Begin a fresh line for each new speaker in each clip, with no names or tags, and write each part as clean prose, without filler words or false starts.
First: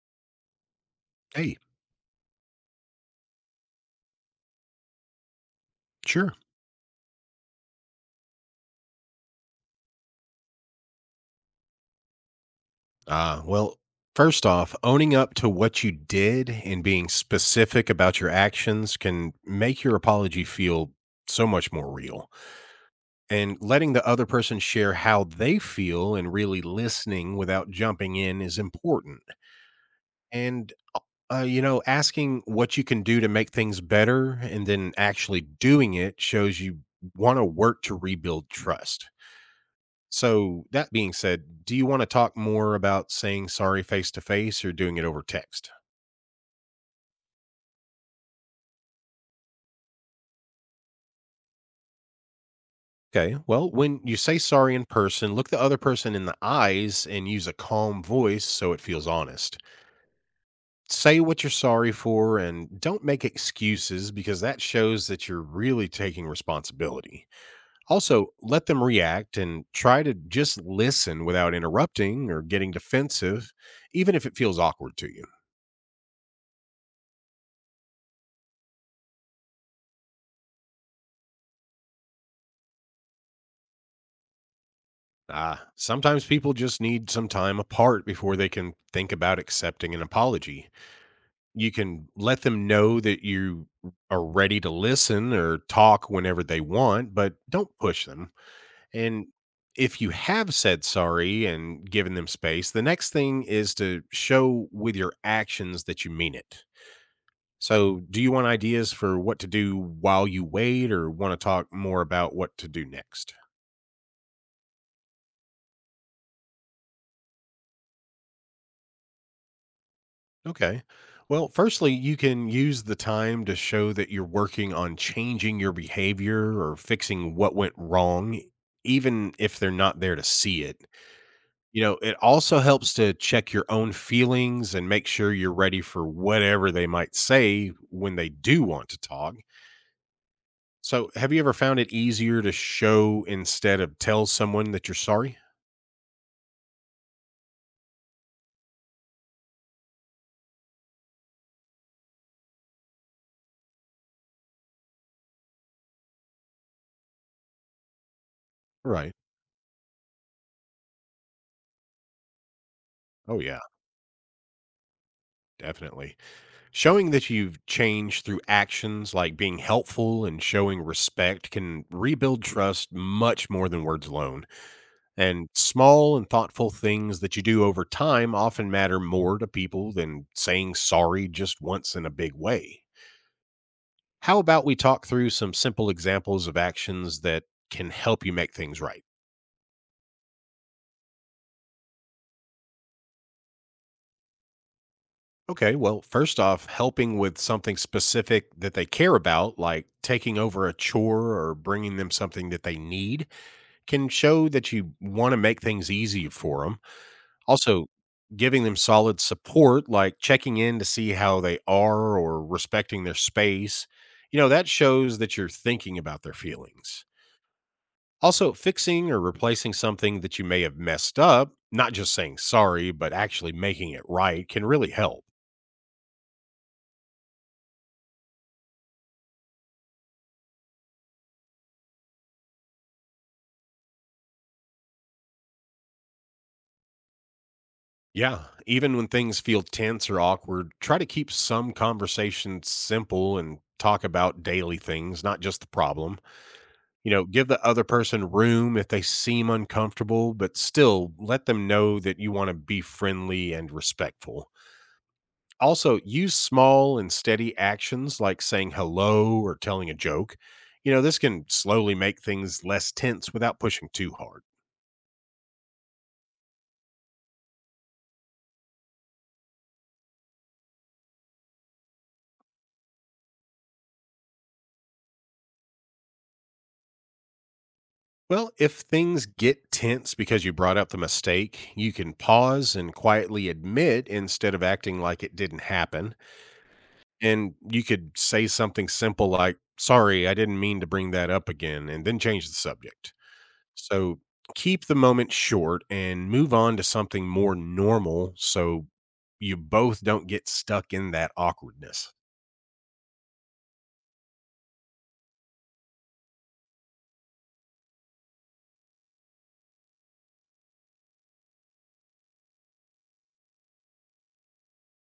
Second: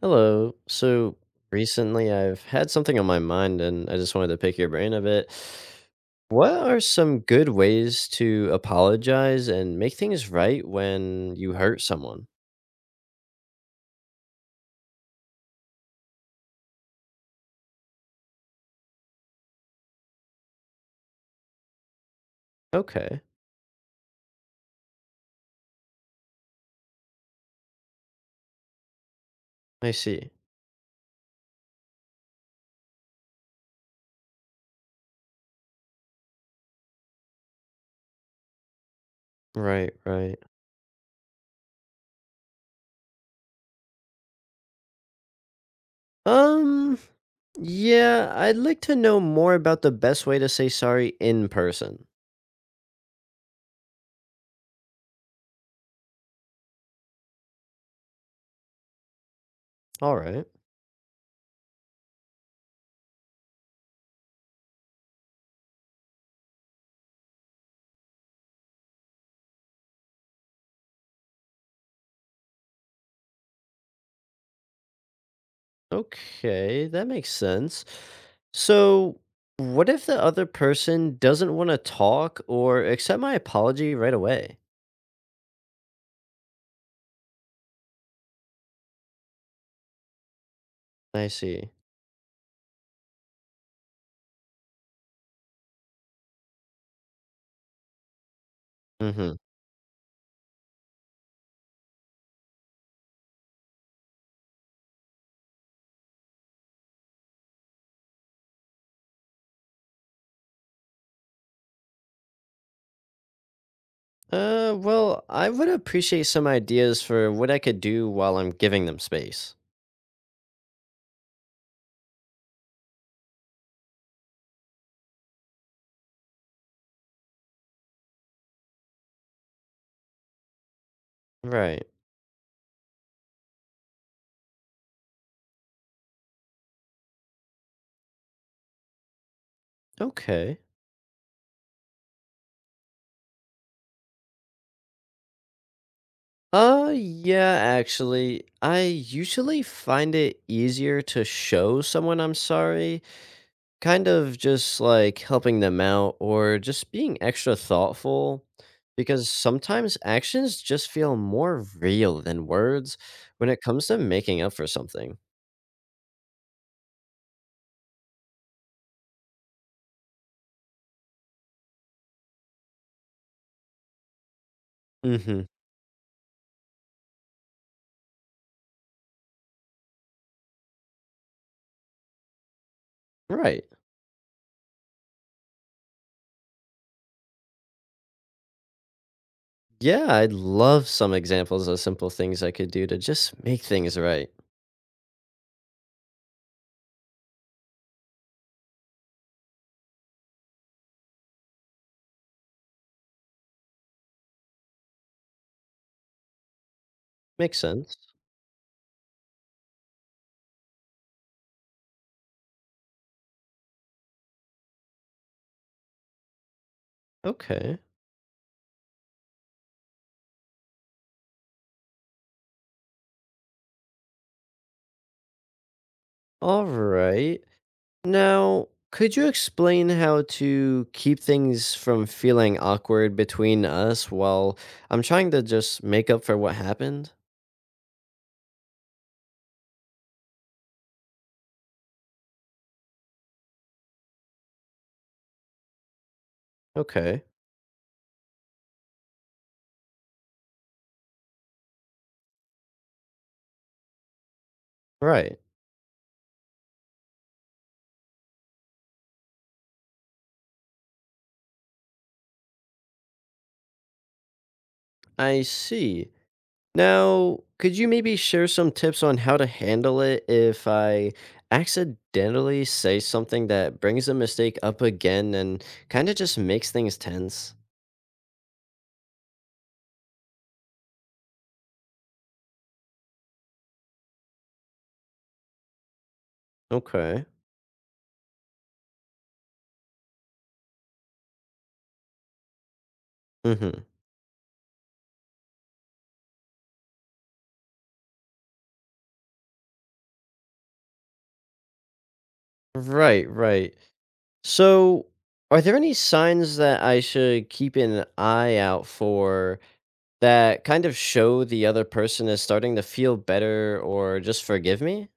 Hello. So
Hey,
recently I've had something on my mind and I just wanted to pick your brain a bit.
sure.
What are some good ways to apologize and make things right when you hurt someone?
Uh, well, first off, owning up to what you did and being specific about your actions can make your apology feel so much more real.
Okay,
And letting the other person share how they feel and really listening without jumping in is important.
I see.
And, asking what you can do to make things better and then actually doing it shows you want to work to rebuild trust.
Right, right.
So, that being said, do you want to talk more about saying sorry face to face or doing it over text?
Um, yeah, I'd like to know more about the best way to say sorry in person.
Okay. Well, when you say sorry in person, look the other person in the eyes and use a calm voice so it feels honest.
All right.
Say what you're sorry for and don't make excuses because that shows that you're really taking responsibility. Also, let them react and try to just listen without interrupting or getting defensive, even if it feels awkward to you.
Okay, that makes sense. So, what if the other person doesn't want to talk or accept my apology right away?
Ah, sometimes people just need some time apart before they can think about accepting an apology.
I see.
You can let them know that you are ready to listen or talk whenever they want, but don't push them. And
Mm-hmm.
if you have said sorry and given them space, the next thing is to show with your actions that you mean it. So, do you want ideas for what to do while you wait or want to talk more about what to do next?
Well, I would appreciate some ideas for what I could do while I'm giving them space.
Okay. Well, firstly, you can use the time to show that you're working on changing your behavior or fixing what went wrong, even if they're not there to see it. You
Right.
know, it also helps to check your own feelings and make sure you're ready for whatever they might say when they do want to talk.
Okay.
So, have you ever found it easier to show instead of tell someone that you're sorry?
Yeah, actually, I usually find it easier to show someone I'm sorry, kind of just like helping them out or just being extra thoughtful,
Right.
because sometimes actions just feel more real than words
Oh,
when
yeah,
it comes to making up for something.
definitely. Showing that you've changed through actions like being helpful and showing respect can rebuild trust much more than words alone.
Hmm.
And small and thoughtful things that you do over time often matter more to people than saying sorry just once in a big way.
Right.
How about we talk through some simple examples of actions that can help you make things right?
Yeah, I'd love some examples of simple things I could do to just make things right.
Okay, well, first off, helping with something specific that they care about, like taking over a chore or bringing them something that they need can show that you wanna make things easy for them.
Makes
Also,
sense.
giving them solid support, like checking in to see how they are or respecting their space, you know, that shows that you're thinking about their feelings.
Okay.
Also, fixing or replacing something that you may have messed up, not just saying sorry, but actually making it right can really help.
All right. Now, could you explain how to keep things from feeling awkward between us while I'm trying to just make up for what happened?
Yeah, even when things feel tense or awkward, try to keep some conversations simple and talk about daily things, not just the problem. You know,
Okay.
give the other person room if they seem uncomfortable, but still let them know that you want to be friendly and respectful.
Right.
Also, use small and steady actions like saying hello or telling a joke. You know, this can slowly make things less tense without pushing too hard.
I see. Now, could you maybe share some tips on how to handle it if I accidentally say something that brings the mistake up again and kind of just makes things tense?
Well, if things get tense because you brought up the mistake, you can pause and quietly admit instead of acting like it didn't happen.
Okay.
And you could say something simple like, "Sorry, I didn't mean to bring that up again," and then change the subject.
Mhm.
So keep the moment short and move on to something more normal so you both don't get stuck in that awkwardness.
Right, right. So, are there any signs that I should keep an eye out for that kind of show the other person is starting to feel better or just forgive me?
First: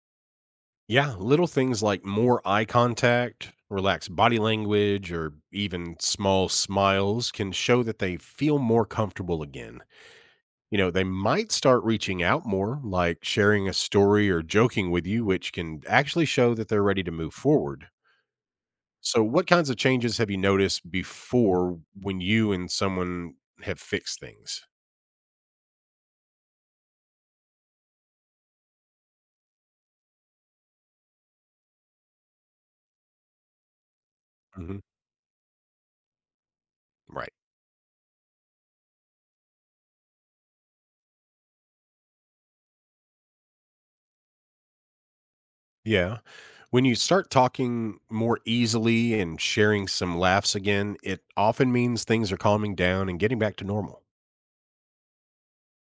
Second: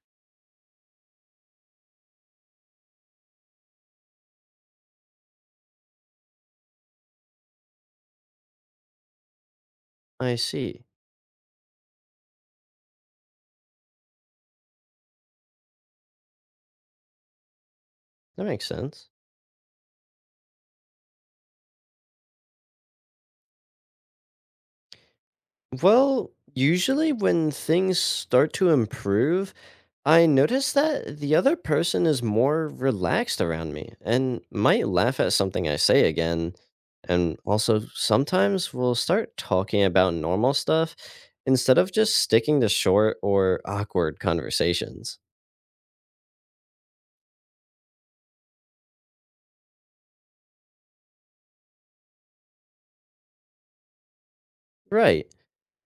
Yeah, little things like more eye contact, relaxed body language, or even small smiles can show that they feel more comfortable again.
I
You
see.
know, they might start reaching out more, like sharing a story or joking with you, which can actually show that they're ready to move forward.
That makes sense.
So, what kinds of changes have you noticed before when you and someone have fixed things?
Well, usually when things start to improve, I notice that the other person is more relaxed around me and
Hmm.
might laugh at something I say again.
Right.
And also, sometimes we'll start talking about normal stuff instead of just sticking to short or awkward conversations.
Yeah. When you start talking more easily and sharing some laughs again, it often means things are calming down and getting back to normal.
Right.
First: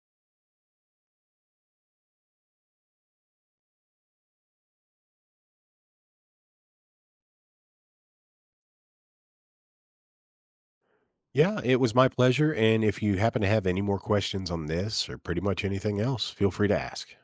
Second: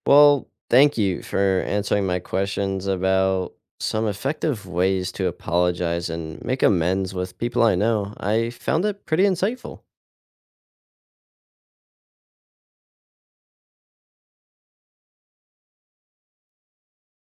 Well, thank you for answering my questions about some effective ways to apologize and make amends with people I know. I found it pretty insightful.
Yeah, it was my pleasure. And if you happen to have any more questions on this or pretty much anything else, feel free to ask.